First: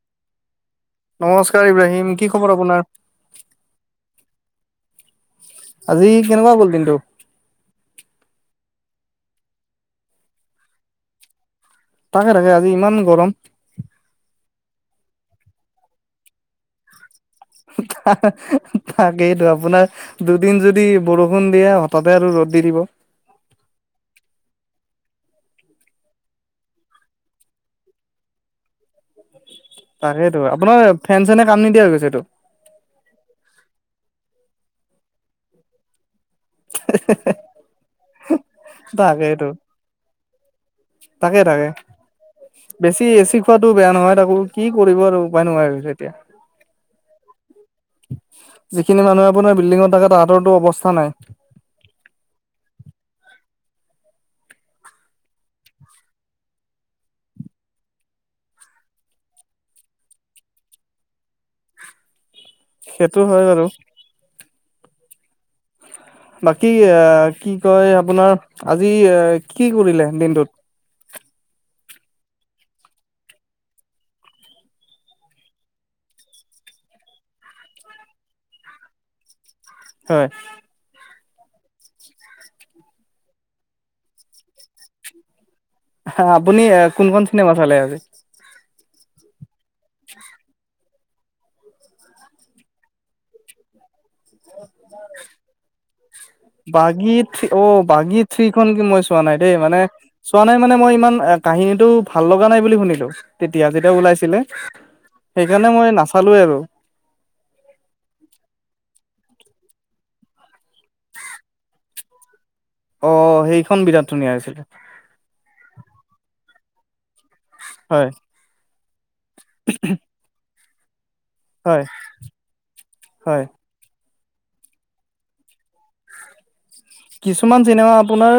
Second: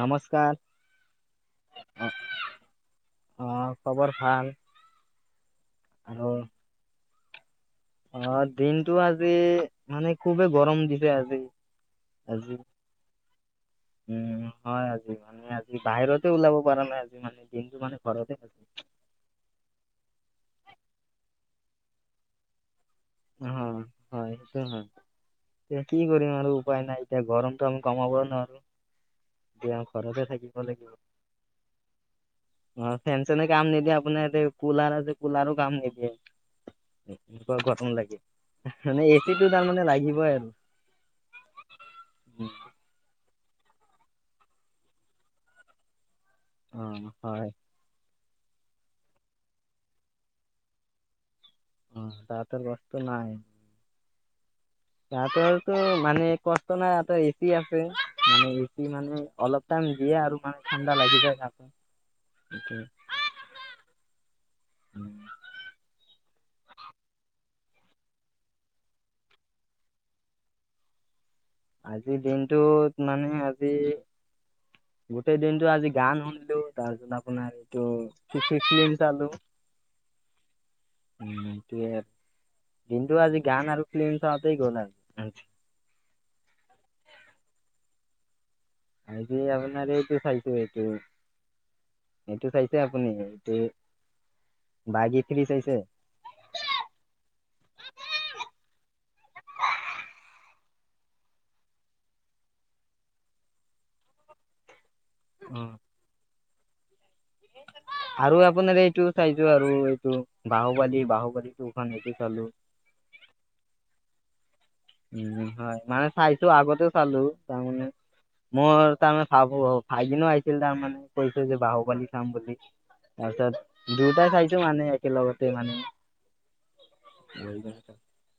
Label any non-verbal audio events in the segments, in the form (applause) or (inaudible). নমস্কাৰ। নমস্কাৰ ইব্ৰাহিম, কি খবৰ আপোনাৰ? অ খবৰ ভাল আজি আৰু কেনেকুৱা গল দিনটো? অ দিনটো আজি মানে খুবেই গৰম দিছে আজি। তাকে তাকে আজি ইমান গৰম। উম হয় মানে আজি বাহিৰতে ওলাব পৰা নাই। আজি মানে দিনটো মানে ঘৰতে আছো তাকেইটো আপোনাৰ দুদিন যদি বৰষুণ য়া হথাতে আৰু ৰ'দ দি দিব। (unintelligible) হয় এইটো হয়। এতিয়া কি কৰিম আৰু উপায় নাই এতিয়া গৰমটো আমি কমাবও নোৱাৰো। দিয়া ঘৰতে তাকেইতো থাকিব আপোনাৰ লাগিব ফেন চেনে কাম নিদিয়া হৈ গৈছেতো অ, ফেন চেনে কাম নিদিয়া আপোনাৰ এতে কুলাৰ আছে কুলাৰো কাম নিদিয়ে এনেকুৱা গৰম লাগে (unintelligible) মানে এচি টো তাৰমানে লাগিবই আৰু। তাকে-তাকে বেছি এচি খোৱাটো বেয়া নহয় তাকো কি কৰিব আৰু উপায় নোহোৱা হৈ গৈছে এতিয়া। অ, হয়। যিখিনি মানুহে আপোনাৰ বিল্ডিঙত থাকে তাহাঁতৰতো অৱস্থা নাই। উম, তাহাতৰ বস্ত নাই। তাহাতৰতো মানে কষ্ট নাই (unintelligible) এচি আছে মানে এচি মানে অলপ টাইম দিয়ে আৰু মানে ঠাণ্ডা লাগি যায় তাতে। সেটো হয় বাৰু। উম, বাকী আহ, কি কয় আপোনাৰ আজি এ কি কৰিলে দিনটোত? আজিৰ দিনটোত মানে আজি গোটেই দিনটো আজি গান শুনিলো তাৰপিছত আপোনাৰ এইটো ফি - ফি -ফিল্ম চালো হয়। উম, তিয়ে আৰ দিনটো আজি গান আৰু ফিলিম চাওতেই গ'ল আৰু (unintelligible) আপুনি কোনখন চিনেমা চালে আজি? মই আপোনাৰ আজি এইটো চাইছো এইটো -এইটো চাইছে আপুনি এইটো? বাঘী থ্ৰী চাইছে (unintelligible) বাগীত অ, বাগী থ্ৰী এইখন ফিল্ম মই চোৱা নাই দেই মানে চোৱা নাই মানে মই ইমান কাহিনীটো ভাল লগা নাই বুলি শুনিলো তেতিয়া দিয়া যেতিয়া ওলাইছিলে অ সেইকাৰণে মই নাচালোৱে আৰু। আৰু আপোনাৰ এইটো চাইছো আৰু এইটো বাহবালি - বাহবালিটো খন এ চলো। অ, সেইখন বিৰাট ধুনীয়া হৈছিলে। উম, হয় মানে চাইছো আগতে চালো তাৰমানে হয় মই তাৰে ভাবো ভাইদিনো আহিছিল তাৰমানে কৈছো যে হয় বাহু পালী চাম বুলি হয় তাৰপিছত দুতাই খাইছো মানে একেলগতে মানে কিছুমান চিনেমা আপোনাৰ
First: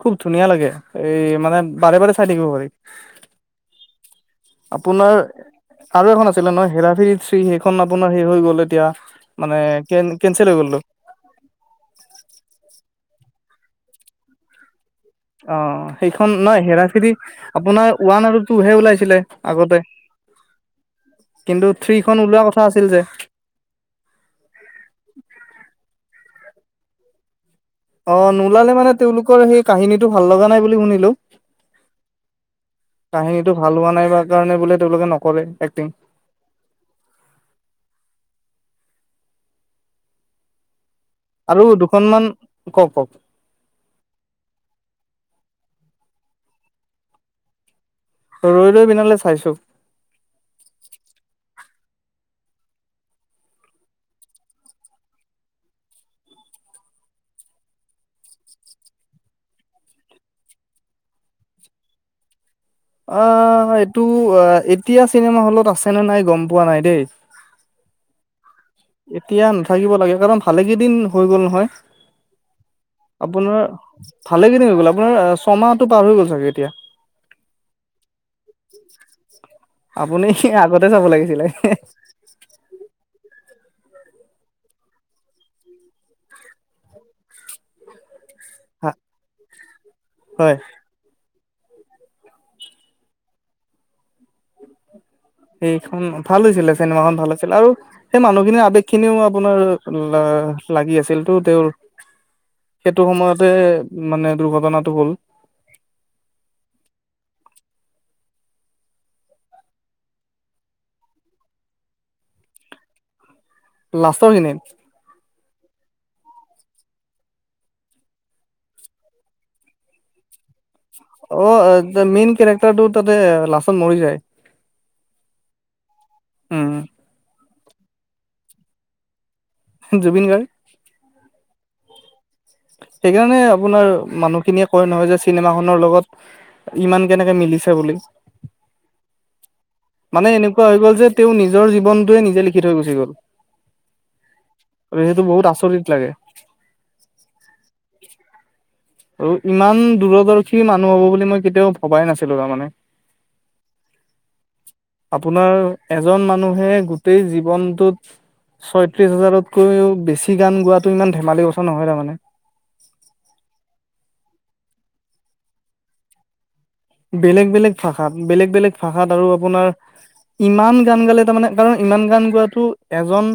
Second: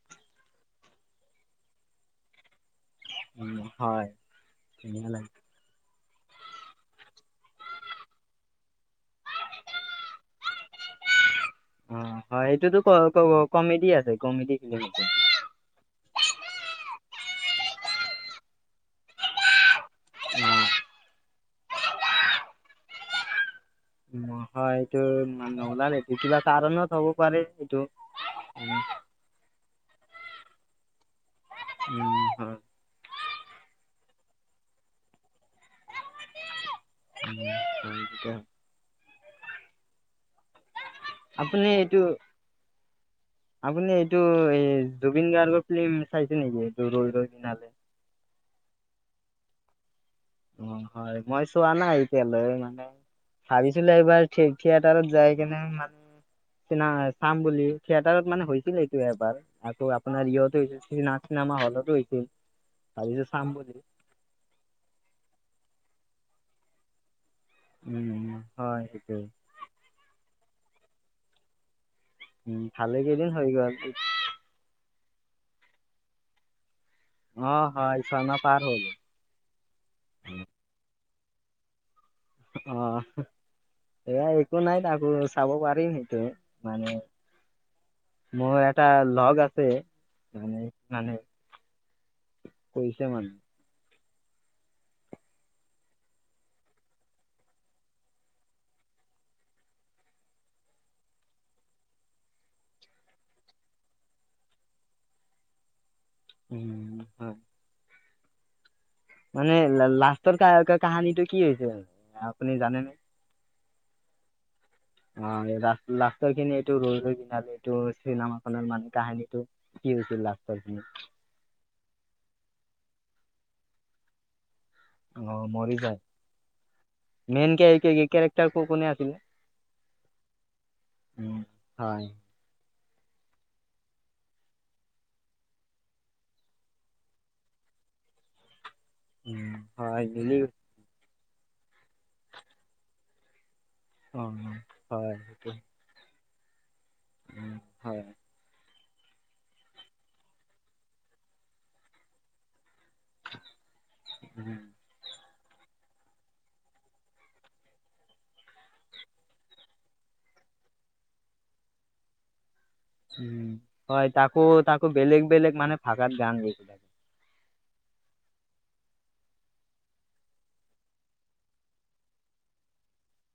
খুব ধুনীয়া লাগে এই মানে বাৰে বাৰে চাই থাকিব পাৰি। উম, হয় আপোনাৰ তেনেয়লে আৰু এখন আছিলে নহয় হেৰাফৰি থ্ৰী সেইখন আপোনাৰ হে হৈ গ'ল এতিয়া মানে কে কেনচেল হৈ গ'লতটো অ, হয় এইটোতো ক - ক কমেডি আছে কমেডি ফিলিমটো অ, সেইখন নহ হেৰা ফেৰি আপোনাৰ ওৱান আৰু টুহে ওলাইছিলে আগতে। উম, কিন্তু থ্ৰীখন ওলোৱা কথা আছিল যে নহয় এইটো মান নহল নে ভিকিবা কাৰণত হব পাৰে। এইটো অ, নোলালে উম মানে তেওঁলোকৰ সেই কাহিনীটো ভাল লগা নাই বুলি শুনিলো। উম হয় কাহিনীটো ভাল হোৱা নাইব কাৰণে বোলে তেওঁলোকে নকৰে। এক্টিং উম, স আৰু আপুনি এইটো দুখনমান কওক কওক - আপুনি এইটো এই জুবিন গাৰ্গৰ ফ চাইছে নেকি ৰ ৰ দি নলে (unintelligible) ৰৈ লৈ বিনালৈ চাইছো, অ হয় মই চোৱা নাই এতিয়ালৈ মানে,, ভাবিছিলো এইবাৰ থিয়েটাৰত যাই কেনে মানে, চিনা চাম বুলি থিয়েটাৰত মানে হৈছিল এইটো এবাৰ আকৌ আপোনাৰ ইহতে না। চিনেমা হলতো হৈছিল। ভাবিছো অ চাম বুলি এইটো এতিয়া চিনেমা হলত আছে নে নাই গম পোৱা নাই দেই। উম উম হয় সেইটোৱে এতিয়া নাথাকিব লাগে কাৰণ ভালে কেইদিন হৈ গ'ল নহয়। উম ভালে কেইদিন হৈ আপোনাৰ গ'ল ভালে খিনি হৈ গ'ল আপোনাৰ ছমাহটো পাৰ হৈ গ'ল চাগে এতিয়া। অ হয় ইছনা পাৰ হ'ল, ছিলিল (unintelligible) আহ এয়া একো নাই তাকো চাব পাৰিম সেইটো মানে, মোৰ এটা লগ আছে হয় মানে পইচা মান সেইখন ভাল হৈছিলে চিনেমা খন ভাল হৈছিলে আৰু সেই মানুহখিনিৰ আবেগ খিনিও আপোনাৰ অ লাগি আছিল তেওঁৰ, সেইটো সময়তে মানে দুৰ্ঘটনাটো হ'ল উম হ মানে লাষ্টৰ কাহানীটো কি হৈছে আপুনি জানে ন? লাষ্টৰ খিনি লাষ্ট লাষ্টৰ খিনি এইটো ৰৈ ৰৈ বিনালে এইটো চিনেমা খনৰ মানে কাহিনীটো কি হৈছিল? লাষ্টৰ খিনি অ, মেইন কেৰেক্টাৰটো তাতে লাচন মৰি যায়। অ মৰি যায়, উম মেইন কেৰেক্টাৰ ক কোনে আছিলে। জুবিন গাৰ্গ। হয়। সেইকাৰণে আপোনাৰ মানুহখিনিয়ে কয় নহয় যে চিনেমাখনৰ লগত ইমান কেনেকে মিলিছে বুলি। হয়, মানে দিলো। এনেকুৱা হৈ গ'ল যে তেওঁ নিজৰ জীৱনটোৱে নিজে লিখি থৈ গুচি গ'ল। অ আৰু হয় যিহেতু বহুত সেইটো আচৰিত লাগে। হয়। আৰু ইমান দূৰদৰ্শী মানুহ হব বুলি মই কেতিয়াও ভবাই নাছিলো তাৰমানে। উম। আপোনাৰ এজন মানুহে গোটেই জীৱনটোত ছয়ত্ৰিশ হাজাৰতকৈও বেছি গান গোৱাটো ইমান ধেমালি কথা নহয়, তাৰমানে। উম, হয়, তাকো, তাকো বেলেগ- বেলেগ মানে ভাষাত গান গাইছে। বেলেগ বেলেগ ভাষাত, বেলেগ বেলেগ ভাষাত আৰু আপোনাৰ ইমান গান গালে তাৰমানে কাৰণ ইমান গান গোৱাটো এজন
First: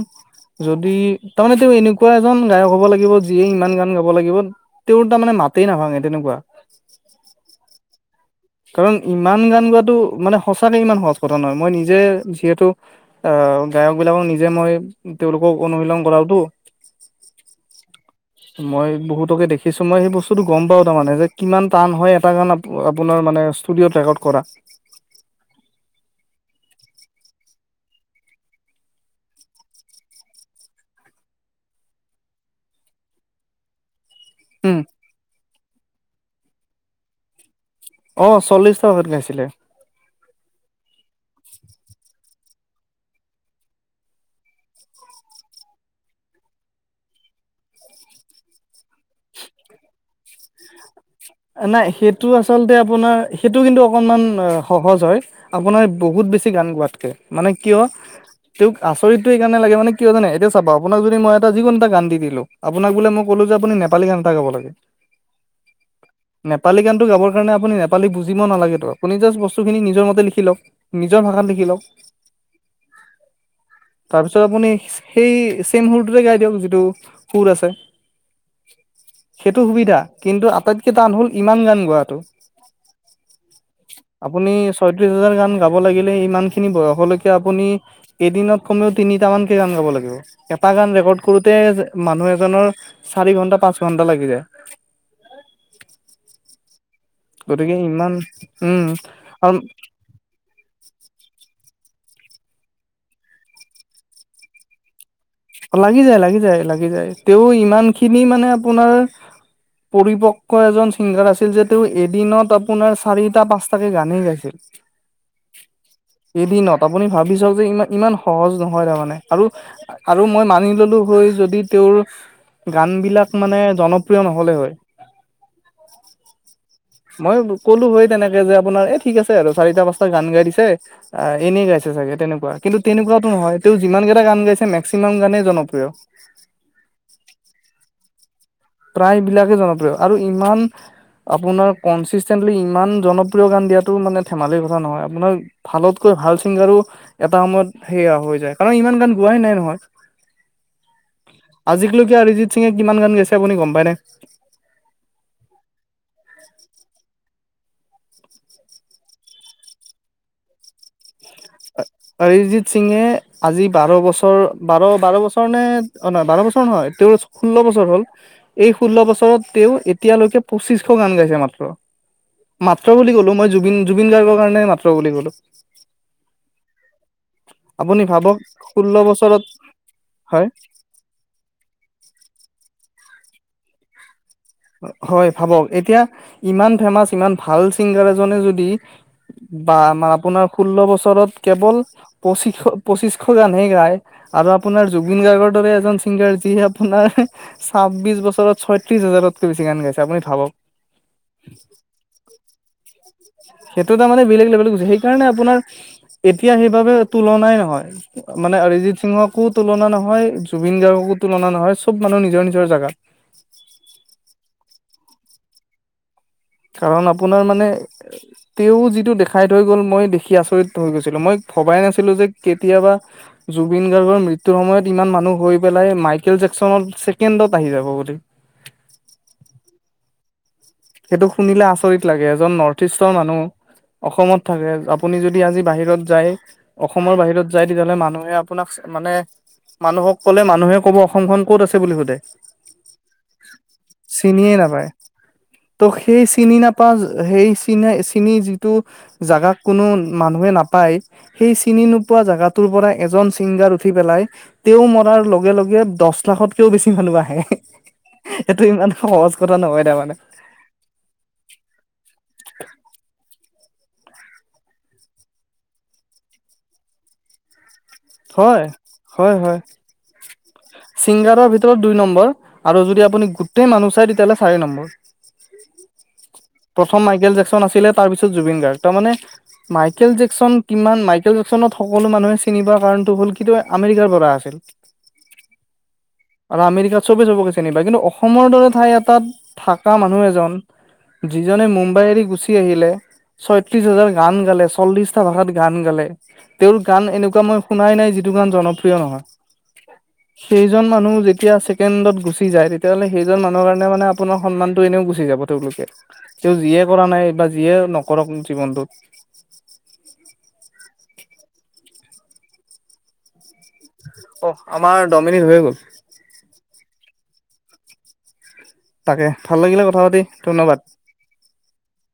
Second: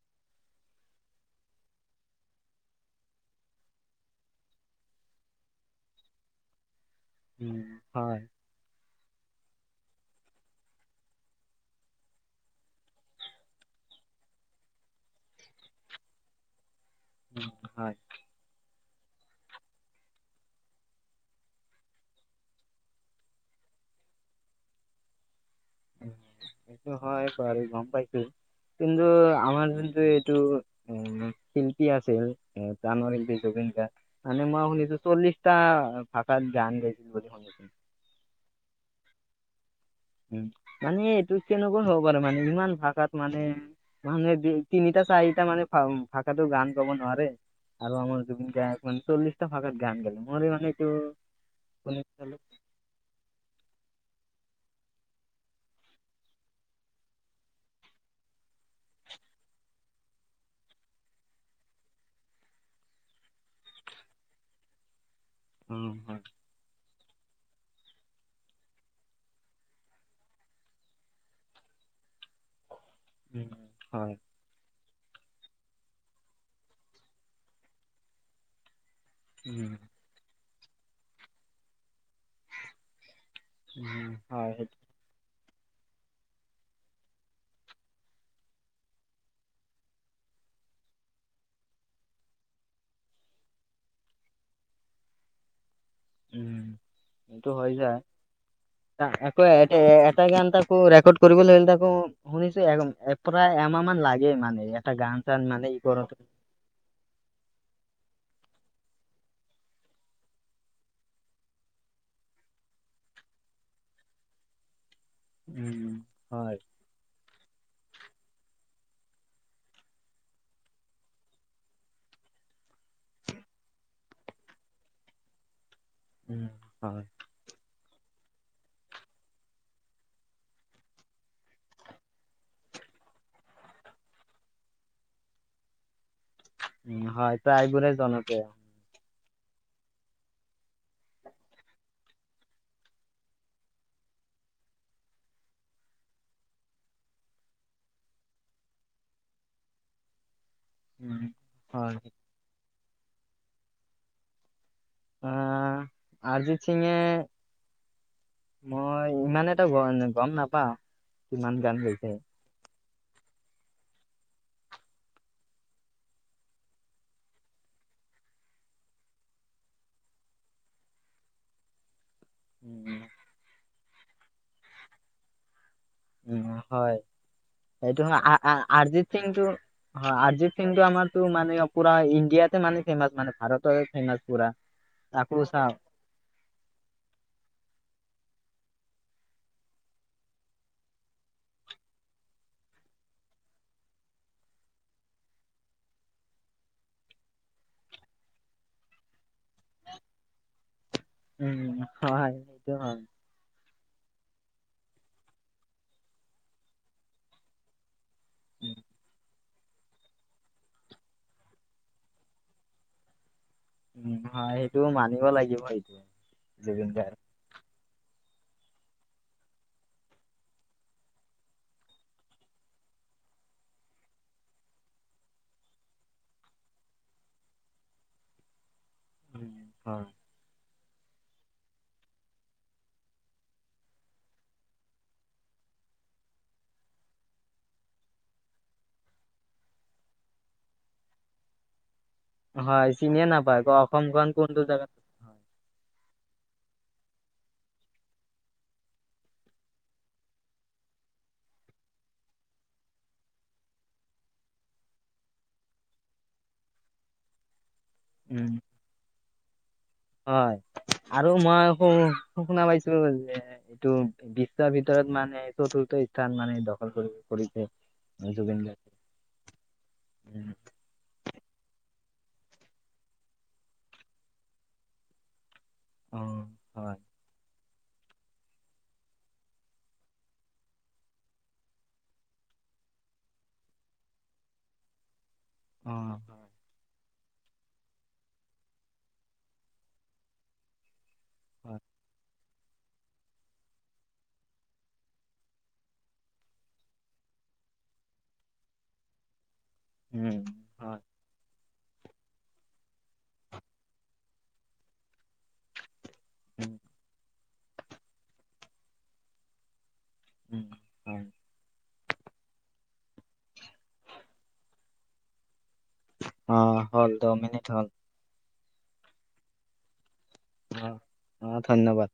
যদি তাৰমানে তেওঁ এনেকুৱা এজন গায়ক হ'ব লাগিব। যিয়ে ইমান গান গাব লাগিব, তেওঁৰ তাৰমানে মাতেই নাভাঙে তেনেকুৱা। উম, হয়। কাৰণ ইমান গান গোৱাটো মানে সঁচাকে ইমান সহজ কথা নহয়, মই নিজে যিহেতু অ, অঁ গায়ক বিলাকক নিজে মই তেওঁলোকক অনুশীলন কৰাওতো। হয়। মই বহুতকে দেখিছো মই সেই বস্তুটো গম পাও তাৰমানে যে কিমান টান হয় এটা গান আপোনাৰ মানে ষ্টুডিঅ'ত ৰেকৰ্ড কৰা। সেইটো হয় বাৰু গম পাইছো। কিন্তু আমাৰ জোনটো এইটো এ শিল্পী আছিল, (unintelligible) মানে মই উম শুনিছো চল্লিশটা ভাষাত গান গাইছিল বুলি শুনিছো। অ', চল্লিশটা ভাষাত গাইছিলে। উম, মানে এইটো কেনেকুৱা হ'ব পাৰে, মানে ইমান ভাষাত মানে মানুহে তিনিটা চাৰিটা মানে ভাষাটো গান গাব নোৱাৰে। আৰু আমাৰ জুবিন গায়ক মানে চল্লশটা ভাষাত গান গালে, মোৰ মান এইটো নাই শুনি হয় সেইটো হয় আচলতে আপোনাৰ সেইটো কিন্তু অকনমান সহজ হয়, আপোনাৰ বহুত বেছি গান গোৱাতকে মানে কিয় তেওঁক আচৰিতটো এই কাৰণে লাগে মানে কিয় জানে, এতিয়া চাব আপোনাক যদি মই এটা যিকোনো এটা গান দি দিলো আপোনাক বোলে মই কলো যে আপুনি নেপালী গান এটা গাব লাগে। উম। নেপালী গানটো গাবৰ কাৰণ আপুনি নেপাল বুজিব নালাগে তো, আপুনি জাষ্ট বস্তুখিনি নিজৰ মতে লিখ লওক নিজৰ ভাষাত লিখি লওক। (unintelligible) উম হয় তাৰপিছত আপুনি সেই চেম সুৰটোতে গাই দিয়ক যিটো সুৰ আছে। সেইটো উম সুবিধা কিন্তু আটাইতকে টান হ'ল ইমান গান গোৱাটো। উম আপুনি হয় সেইটো ছয়ত্ৰিশ হাজাৰ গান গাব লাগিলে ইমান খিনি বয়সলৈকে আপুনি এদিনত কমেও তিনিটা মানকৈ গান গাব লাগিব। এটা গান ৰেকৰ্ড কৰোতে মানুহ এজনৰ চাৰি ঘন্টা পাঁচ ঘন্টা লাগি যায়। (unintelligible) উম, এইটো হৈ গতিকে যায় ইমান উম আকৌ আৰু এ এটা গান টো ৰেকৰ্ড কৰিবলৈ হলে তাকো শুনিছো, প্ৰায় এমাহ মান লাগে মানে এটা গান। চান মানে ই লাগি কৰোতে যায়, লাগি যায়, লাগি যায়, তেওঁ ইমান খিনি মানে আপোনাৰ পৰিপক্ক এজন ছিংগাৰ আছিল যে, তেওঁ এদিনত আপোনাৰ চাৰিটা পাঁচটাকে গানেই গাইছিল। উম হয় এদিনত আপুনি ভাবি চাওক যে ইমান, ইমান সহজ নহয় তাৰমানে আৰু আৰু মই মানি ললো হৈ যদি তেওঁৰ গান বিলাক মানে জনপ্ৰিয় নহলে হয়। উম। হয় মই ক'লো হয় তেনেকে যে আপোনাৰ এই ঠিক আছে আৰু চাৰিটা পাঁচটা গান গাই দিছে, এনেই গাইছে চাগে তেনেকুৱা কিন্তু তেনেকুৱা নহয় তেওঁ যিমান কেইটা গান গাইছে, মেক্সিমাম গানেই জনপ্ৰিয়। উম, হয় প্ৰায়বোৰে জনপ্ৰিয়। প্ৰায়বিলাকেই জনপ্ৰিয় আৰু ইমান আপোনাৰ কনচিষ্টেটলি ইমান জনপ্ৰিয় গান দিয়াতটো মানে ধেমালিৰ কথা নহয় আপোনাৰ ভালকৈ ভাল চিংগাৰো এটা সময়ত সেইয়া হৈ যায় কাৰণ ইমান গান গোৱাহে নাই নহয়। উম হয়। আজিলৈকে অৰিজিত কিমান গান গাইছে আপুনি গম পাই নে? অ' আজি চিঙে, মই ইমান এটা গম নাপাও। কিমান গান গৈছে। অৰিজিত সিঙে আজি বাৰ বছৰ বাৰ বাৰ বছৰ নে অ' নহয় বাৰ বছৰ নহয় তেওঁ ষোল্ল বছৰ হ'ল। এই ষোল্ল বছৰত তেওঁ এতিয়ালৈকে পঁচিশশ গান গাইছে মাত্ৰ। মাত্ৰ উম বুলি ক'লো মই জুবিন জুবিন গাৰ্গৰ কাৰণে মাত্ৰ বুলি ক'লো। উ হয় আপুনি সেইটো ভাবক ষোল্ল অৰিজিত বছৰত সিংটো অ' হয় অৰিজিত সিং তটো আমাৰতো মানে পুৰা ইণ্ডিয়াতে মানে ফেমাচ মানে ভাৰততে ফেমাচ। পুৰা হয় তাকো ভাবক চাওঁ এতিয়া ইমান ফেমাচ ইমান ভাল চিংগাৰ এজনে যদি বা আমাৰ আপোনাৰ ষোল্ল বছৰত কেৱল পঁচিশ পঁচিশশ গানহে গায়। আৰু আপোনাৰ জুবিন গাৰ্গৰ দৰে এজন ছিংগাৰ যিয়ে আপোনাৰ ছাব্বিশ বছৰত ছয়ত্ৰিশ হাজাৰত বেছি গান গাইছে আপুনি ভাবক। উম, হয় সেইটো হয়। সেইটো তাৰ মানে বেলেগ লেভেল গুজি সেইকাৰণে আপোনাৰ এতিয়া সেইবাবে তুলনাই নহয়। মানে উম, অৰিজিত সিংহক ো তুলনা নহয় জুবিন গাৰ্গকো তুলনা নহয় চব মানুহ নিজৰ নিজৰ জেগাত। উম, হয় সেইটো মানিব লাগিব সেইটো জুবিন কাৰণ গাৰ্গ। আপোনাৰ মানে তেও যিটো দেখাই থৈ গল মই দেখি আচৰিত হৈ গৈছিলো মই ভবাই নাছিলো যে কেতিয়াবা জুবিন গাৰ্গৰ মৃত্যুৰ সময়ত ইমান মানুহ হৈ পেলাই মাইকেল জেকচনত ছেকেণ্ডত আহি যাব বুলি। উম, হয়। সেইটো শুনিলে আচৰিত লাগে এজন নৰ্থ ইষ্টৰ মানুহ অসমত থাকে আপুনি যদি আজি বাহিৰত যায় অসমৰ বাহিৰত যায় তেতিয়াহ'লে মানুহে আপোনাক মানে মানুহক কলে মানুহে কব অসমখন ক'ত আছে বুলি সোধে? হয় চিনে নাপায় অসমখন চিনিয়ে কোনটো নাপায়। জেগাত হয়। ত, সেই চিনি নাপাও সেই চ চিনি যিটো জাগা কোনো মানুহে নাপায় সেই চিনি নোপোৱা জেগাটোৰ পৰা এজন ছিংগাৰ উঠি পেলাই তেও মৰাৰ লগে - লগে দহ লাখতকেও বেছি মানুহ আহে উম, সেইটো ইমান সহজ কথা নহয় তাৰমানে হয় আৰু মই আকৌ শুনা পাইছো ব এইটো বিশ্বৰ ভিতৰত মানে চতুৰ্থ স্থান মানে দখল কৰি কৰিছে। জুবিন হয় গাৰ্গে। - হয় উম, সিংগাৰৰ ভিতৰত দুই নম আৰু যদি আপুনি গোটেই মানুহ চায় চাৰি নম্বৰ। অ', হয়, প্ৰথম মাইকেল জেকচন আছিলে তাৰ পিছত জুবিন গাৰ্গ তাৰ মানে মাইকেল জেকচন কিমান মাইকেল জেকচনত সকলো মানুহে চ নিবা কাৰণটো হ'ল কিন্তু আমেৰিকাৰ পৰা আছিল। (inaudible) হয়, আৰু আমেৰিকা চবেই চবকে চিনিবা কিন্তু অসমৰ দৰে ঠাই এটাত থকা মানুহ এজন যিজনে হয়, মুম্বাই এৰি গুচি আহিলে ছয়ত্ৰিশ হাজাৰ গান গালে চল্লিশটা ভাষাত গান গালে। তেওৰ গান এনেকুৱা মই শুনাই নাই যিটো গান জনপ্ৰিয় নহয়। উম, সেইজন হয়, মানুহ যেতিয়া আছে। কেন্দ্ৰত গুচি যায় তেতিয়াহ'লে সেইজন মানুহৰ কাৰণে মানে আপোনাৰ সন্মানটো এনেও গুচি যাব তেওলোকে। তেও উম, যিয়ে কৰা নাই বা যিয়ে নকৰক জীৱনটোত উম, হয়। অ, আমাৰ ডমিনিক হৈ গ'ল। অ, হল দহ মিনিট হ'ল। তাকে ভাল লাগিলে কথা পাতি। ধন্যবাদ অ-অ ধন্যবাদ।